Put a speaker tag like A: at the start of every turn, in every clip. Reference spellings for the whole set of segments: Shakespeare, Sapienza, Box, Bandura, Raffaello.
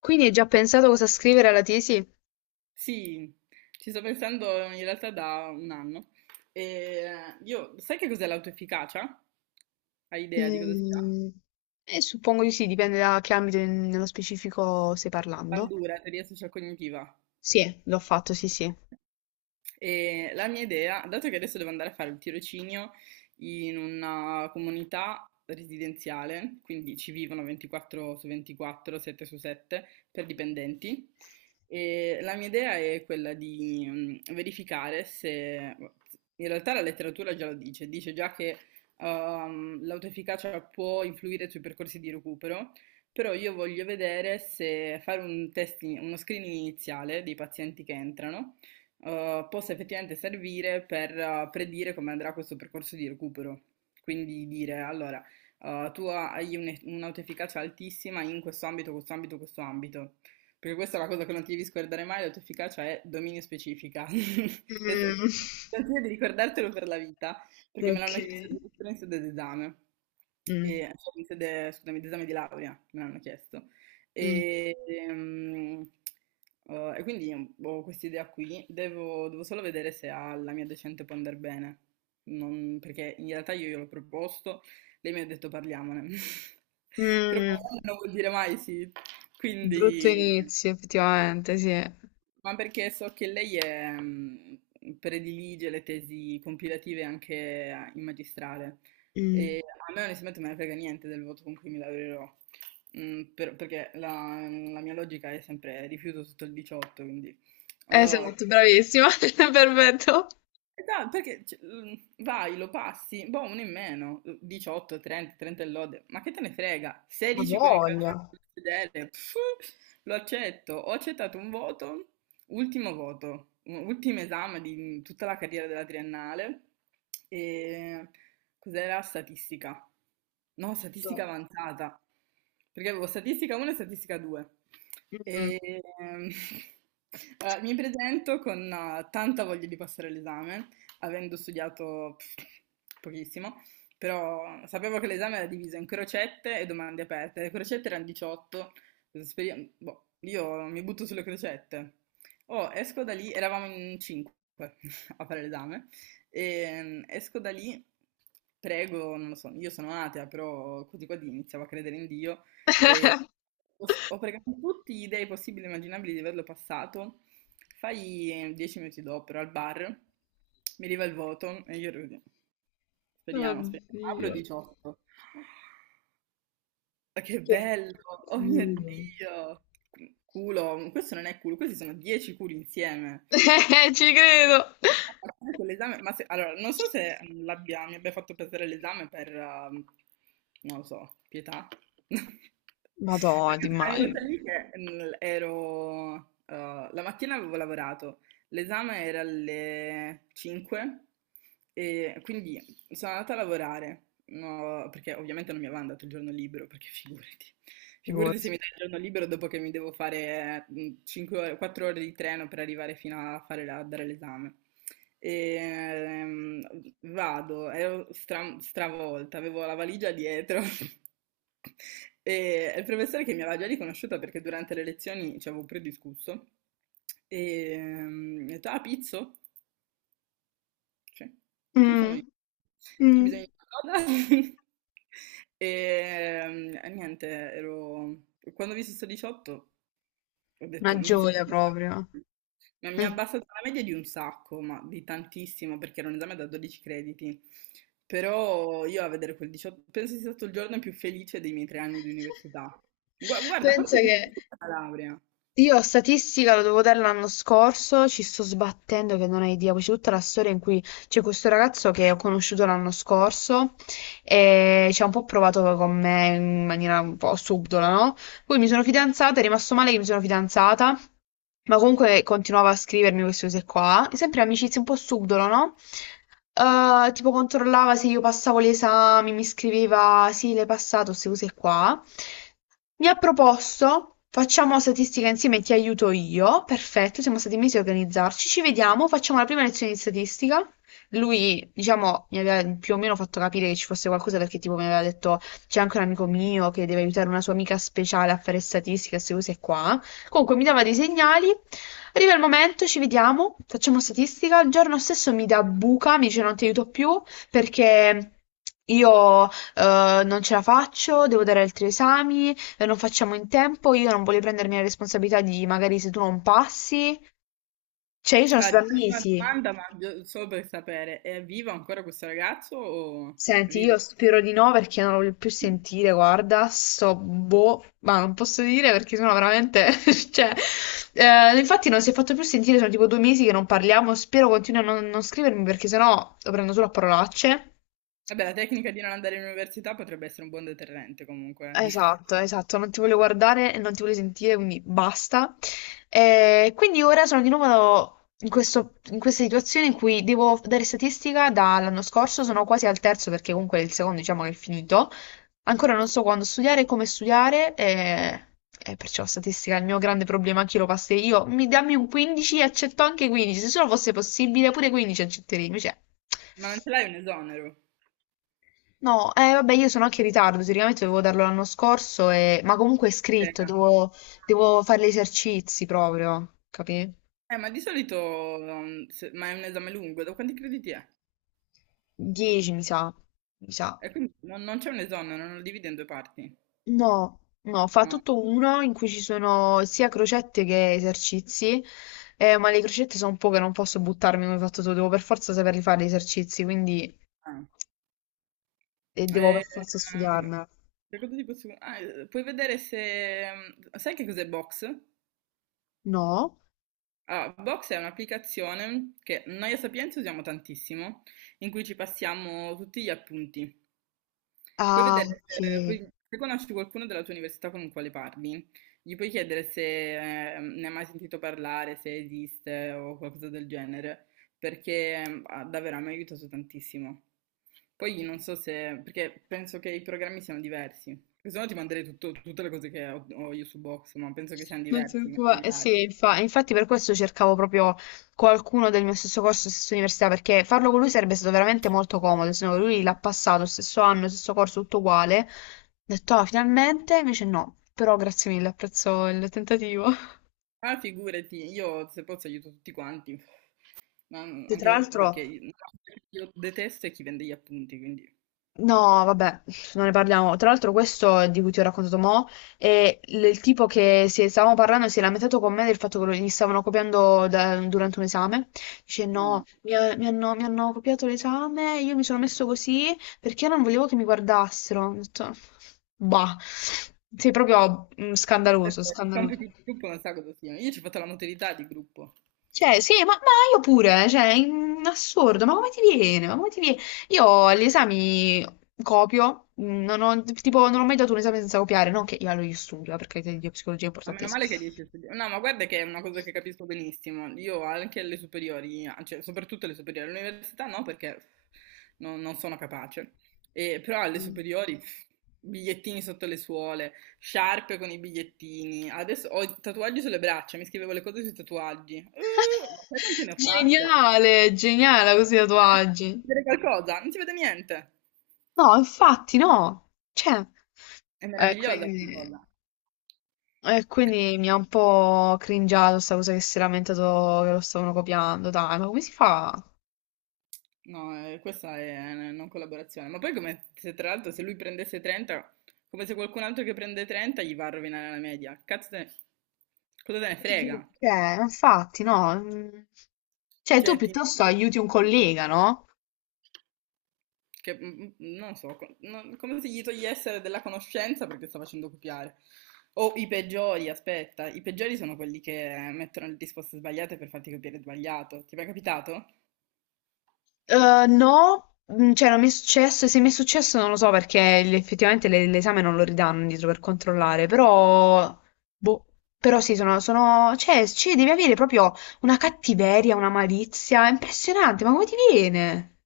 A: Quindi hai già pensato cosa scrivere alla tesi?
B: Sì, ci sto pensando in realtà da un anno. E io, sai che cos'è l'autoefficacia? Hai idea di cosa sia?
A: Mm, suppongo di sì, dipende da che ambito nello specifico stai parlando.
B: Bandura, teoria social cognitiva.
A: Sì, l'ho fatto, sì, sì.
B: E la mia idea, dato che adesso devo andare a fare il tirocinio in una comunità residenziale, quindi ci vivono 24 su 24, 7 su 7 per
A: Mm.
B: dipendenti, e la mia idea è quella di verificare se, in realtà la letteratura già lo dice, dice già che l'autoefficacia può influire sui percorsi di recupero, però io voglio vedere se fare un test, uno screening iniziale dei pazienti che entrano possa effettivamente servire per predire come andrà questo percorso di recupero. Quindi dire, allora, tu hai un'autoefficacia altissima in questo ambito, questo ambito, questo ambito. Perché questa è la cosa che non ti devi scordare mai, l'autoefficacia è dominio specifica. Questo è- Ti consiglio di ricordartelo per la vita, perché me
A: Ok.
B: l'hanno chiesto addirittura in sede d'esame.
A: Mm,
B: E, cioè, in sede, scusami, d'esame di laurea me l'hanno chiesto.
A: mm.
B: E, ehm, e quindi ho questa idea qui, devo solo vedere se alla mia docente può andare bene. Perché in realtà io gliel'ho proposto, lei mi ha detto parliamone, però
A: Mm,
B: parlando non vuol dire mai sì,
A: brutto
B: quindi
A: inizio, effettivamente, sì.
B: ma perché so che lei è, predilige le tesi compilative anche in magistrale
A: Mm.
B: e a me onestamente me ne frega niente del voto con cui mi laureerò. Perché la mia logica è sempre rifiuto sotto il 18, quindi... eh,
A: Esatto, bravissima, perfetto.
B: Dai, perché cioè, vai, lo passi, boh, uno in meno, 18, 30, 30 e lode, ma che te ne frega?
A: Ha
B: 16 con il calcio
A: voglia.
B: sul sedere, pff, lo accetto, ho accettato un voto. Ultimo voto, ultimo esame di tutta la carriera della triennale. E cos'era statistica? No, statistica
A: Do.
B: avanzata, perché avevo statistica 1 e statistica 2.
A: Mm.
B: E, allora, mi presento con tanta voglia di passare l'esame, avendo studiato pff, pochissimo, però sapevo che l'esame era diviso in crocette e domande aperte. Le crocette erano 18, boh, io mi butto sulle crocette. Oh, esco da lì, eravamo in cinque a fare l'esame, e esco da lì, prego, non lo so, io sono atea, però così qua iniziavo a credere in Dio, e ho pregato tutti gli dei possibili e immaginabili di averlo passato, fai 10 minuti dopo, ero al bar, mi arriva il voto, e io ero così, speriamo, speriamo, apro
A: Oddio.
B: 18, ma che
A: Che
B: bello! Oh mio
A: mm.
B: Dio! Culo, questo non è culo, questi sono 10 culi insieme. Cioè,
A: Ci credo.
B: a parte allora, non so se mi abbia fatto perdere l'esame per, non lo so, pietà.
A: Madonna, ti
B: Perché sono
A: immagino.
B: arrivata lì che la mattina avevo lavorato, l'esame era alle 5 e quindi sono andata a lavorare, no, perché ovviamente non mi avevano dato il giorno libero, perché figurati, figurati se
A: Figurati.
B: mi dai il giorno libero dopo che mi devo fare 5 ore, 4 ore di treno per arrivare fino a, a dare l'esame. E, vado, ero stravolta, avevo la valigia dietro. E il professore che mi aveva già riconosciuta perché durante le lezioni ci avevo prediscusso, e mi ha detto, ah, Pizzo? Sì, sì, sono io.
A: Mm,
B: C'è bisogno
A: mm.
B: di qualcosa? E e niente, ero... Quando ho visto sto 18 ho
A: Una
B: detto,
A: gioia proprio.
B: mi ha
A: Mm.
B: abbassato la media di un sacco, ma di tantissimo, perché era un esame da 12 crediti. Però io a vedere quel 18, penso sia stato il giorno più felice dei miei 3 anni di università. Guarda,
A: Pensa
B: forse più
A: che
B: felice della laurea.
A: io statistica lo devo dare l'anno scorso, ci sto sbattendo che non hai idea, poi c'è tutta la storia in cui c'è questo ragazzo che ho conosciuto l'anno scorso e ci ha un po' provato con me in maniera un po' subdola, no? Poi mi sono fidanzata, è rimasto male che mi sono fidanzata, ma comunque continuava a scrivermi queste cose qua, sempre amicizie un po' subdolo, no? Tipo controllava se io passavo gli esami, mi scriveva sì, l'hai passato, queste cose qua. Mi ha proposto, facciamo statistica insieme, ti aiuto io, perfetto, siamo stati mesi a organizzarci, ci vediamo, facciamo la prima lezione di statistica. Lui, diciamo, mi aveva più o meno fatto capire che ci fosse qualcosa perché tipo mi aveva detto c'è anche un amico mio che deve aiutare una sua amica speciale a fare statistica, queste cose qua. Comunque mi dava dei segnali, arriva il momento, ci vediamo, facciamo statistica, il giorno stesso mi dà buca, mi dice non ti aiuto più perché io non ce la faccio, devo dare altri esami, non facciamo in tempo, io non voglio prendermi la responsabilità di magari se tu non passi, cioè io sono
B: Ah, ti
A: stata
B: faccio una
A: mesi.
B: domanda, ma solo per sapere, è vivo ancora questo ragazzo o è
A: Senti,
B: vivo?
A: io spero di no perché non lo voglio più sentire, guarda, sto boh, ma non posso dire perché sono veramente, cioè, infatti non si è fatto più sentire, sono tipo due mesi che non parliamo, spero continui a non scrivermi perché sennò lo prendo solo a parolacce.
B: Vabbè, la tecnica di non andare in università potrebbe essere un buon deterrente comunque.
A: Esatto, esatto, non ti voglio guardare e non ti voglio sentire, quindi basta. E quindi ora sono di nuovo in in questa situazione in cui devo dare statistica dall'anno scorso, sono quasi al terzo perché comunque il secondo diciamo che è finito. Ancora non so quando studiare, come studiare, e perciò statistica è il mio grande problema, anche lo passerei io. Mi dammi un 15 e accetto anche 15, se solo fosse possibile pure 15 accetterei, invece...
B: Ma non ce l'hai un esonero?
A: No, vabbè, io sono anche in ritardo, teoricamente dovevo darlo l'anno scorso, ma comunque è scritto,
B: No.
A: devo, devo fare gli esercizi proprio, capi?
B: Ma di solito, um, se- ma è un esame lungo, da quanti crediti è?
A: 10 mi sa, mi sa.
B: E quindi non, c'è un esonero, non lo divide in due parti.
A: No, no, fa
B: No.
A: tutto uno in cui ci sono sia crocette che esercizi, ma le crocette sono poche, non posso buttarmi come hai fatto tu, devo per forza saperli fare gli esercizi, quindi
B: Ah.
A: devo
B: E,
A: per forza
B: ehm,
A: studiarmela.
B: che cosa puoi vedere se... Sai che cos'è Box?
A: No?
B: Allora, Box è un'applicazione che noi a Sapienza usiamo tantissimo, in cui ci passiamo tutti gli appunti. Puoi
A: Ah,
B: vedere
A: ok.
B: se, se conosci qualcuno della tua università con il quale parli, gli puoi chiedere se ne hai mai sentito parlare, se esiste o qualcosa del genere, perché davvero mi ha aiutato tantissimo. Poi non so se, perché penso che i programmi siano diversi, perché se no ti manderei tutte le cose che ho, io su Box, ma penso che siano
A: Non ti
B: diversi i
A: preoccupare, eh
B: materiali.
A: sì, infatti per questo cercavo proprio qualcuno del mio stesso corso, stessa università, perché farlo con lui sarebbe stato veramente molto comodo, se no lui l'ha passato, stesso anno, stesso corso, tutto uguale. Ho detto, ah, finalmente, invece no, però grazie mille, apprezzo il tentativo.
B: Ah, figurati, io se posso aiuto tutti quanti, ma
A: E tra
B: anche
A: l'altro,
B: perché io, no, io detesto è chi vende gli appunti, quindi
A: no, vabbè, non ne parliamo. Tra l'altro, questo di cui ti ho raccontato mo' è il tipo che stavamo parlando e si è lamentato con me del fatto che gli stavano copiando durante un esame. Dice: no,
B: no.
A: mi hanno copiato l'esame, io mi sono messo così perché non volevo che mi guardassero. Ho detto, bah, sei proprio mm, scandaloso,
B: Questo- è Il compito
A: scandaloso.
B: di gruppo non sa cosa sia. Io ci ho fatto la modalità di gruppo.
A: Cioè, sì, ma io pure, cioè, in assurdo, ma come ti viene? Ma come ti viene? Io agli esami copio, non ho, tipo, non ho mai dato un esame senza copiare, non che io, allora, io studio, perché la psicologia è
B: Ma meno
A: importantissima.
B: male che riesci a studiare. No, ma guarda che è una cosa che capisco benissimo. Io anche alle superiori, cioè soprattutto alle superiori, all'università no, perché non sono capace. E, però alle
A: Mm.
B: superiori, pff, bigliettini sotto le suole, sciarpe con i bigliettini. Adesso ho i tatuaggi sulle braccia, mi scrivevo le cose sui tatuaggi. Ma sai quante ne ho fatte?
A: Geniale, geniale così i
B: Eh, si
A: tatuaggi.
B: vede qualcosa? Non si vede niente.
A: No, infatti no. Cioè,
B: È meravigliosa questa
A: quindi,
B: cosa.
A: quindi mi ha un po' cringiato sta cosa che si è lamentato che lo stavano copiando. Dai, ma come si fa?
B: No, questa è una non collaborazione. Ma poi come se tra l'altro se lui prendesse 30, come se qualcun altro che prende 30 gli va a rovinare la media. Cazzo te ne... Cosa te ne frega?
A: Cioè, infatti, no. Mm. Cioè, tu
B: Cioè,
A: piuttosto aiuti un collega, no?
B: non so, come se gli togliessero della conoscenza perché sta facendo copiare. O i peggiori, aspetta, i peggiori sono quelli che mettono le risposte sbagliate per farti copiare sbagliato. Ti è mai capitato?
A: No, mm, cioè non mi è successo, e se mi è successo non lo so perché effettivamente l'esame non lo ridanno indietro per controllare, però, boh, però sì, cioè, cioè, devi avere proprio una cattiveria, una malizia, è impressionante, ma come ti viene?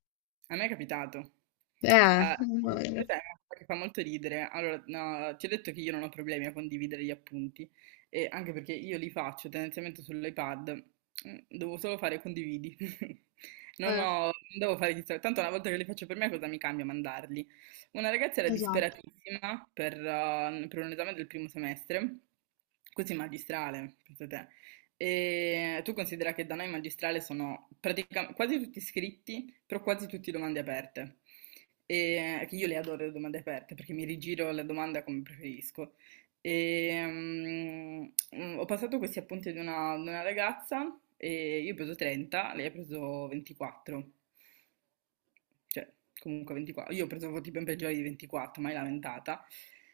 B: A me è capitato. Ah,
A: Mamma mia.
B: questa è una cosa che fa molto ridere. Allora, no, ti ho detto che io non ho problemi a condividere gli appunti, e anche perché io li faccio tendenzialmente sull'iPad, devo solo fare condividi. Non
A: Eh,
B: ho, non devo fare chissà, tanto una volta che li faccio per me cosa mi cambia mandarli? Una ragazza era
A: esatto.
B: disperatissima per un esame del primo semestre, così magistrale, pensa te. E tu considera che da noi magistrale sono praticamente quasi tutti iscritti, però quasi tutte domande aperte. E che io le adoro le domande aperte perché mi rigiro la domanda come preferisco. E, ho passato questi appunti ad una ragazza e io ho preso 30, lei ha preso 24. Cioè, comunque 24. Io pensavo tipo in peggiori di 24, mai lamentata.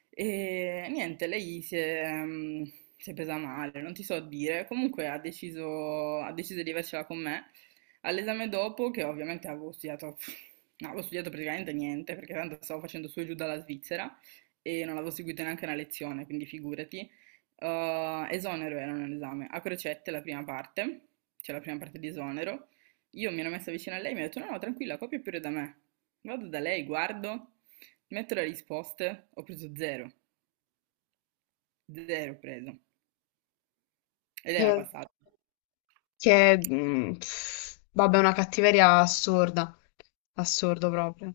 B: E niente, lei si è, mm, si è presa male, non ti so dire. Comunque ha deciso di avercela con me. All'esame dopo, che ovviamente avevo studiato, no, avevo studiato praticamente niente, perché tanto stavo facendo su e giù dalla Svizzera e non avevo seguito neanche una lezione, quindi figurati. Esonero era un esame a crocette la prima parte, cioè la prima parte di esonero, io mi ero messa vicino a lei e mi ha detto: No, no, tranquilla, copia pure da me. Vado da lei, guardo, metto le risposte, ho preso zero, zero ho preso. Ed era
A: Eh.
B: passato.
A: Che, pff, vabbè, una cattiveria assurda, assurdo proprio.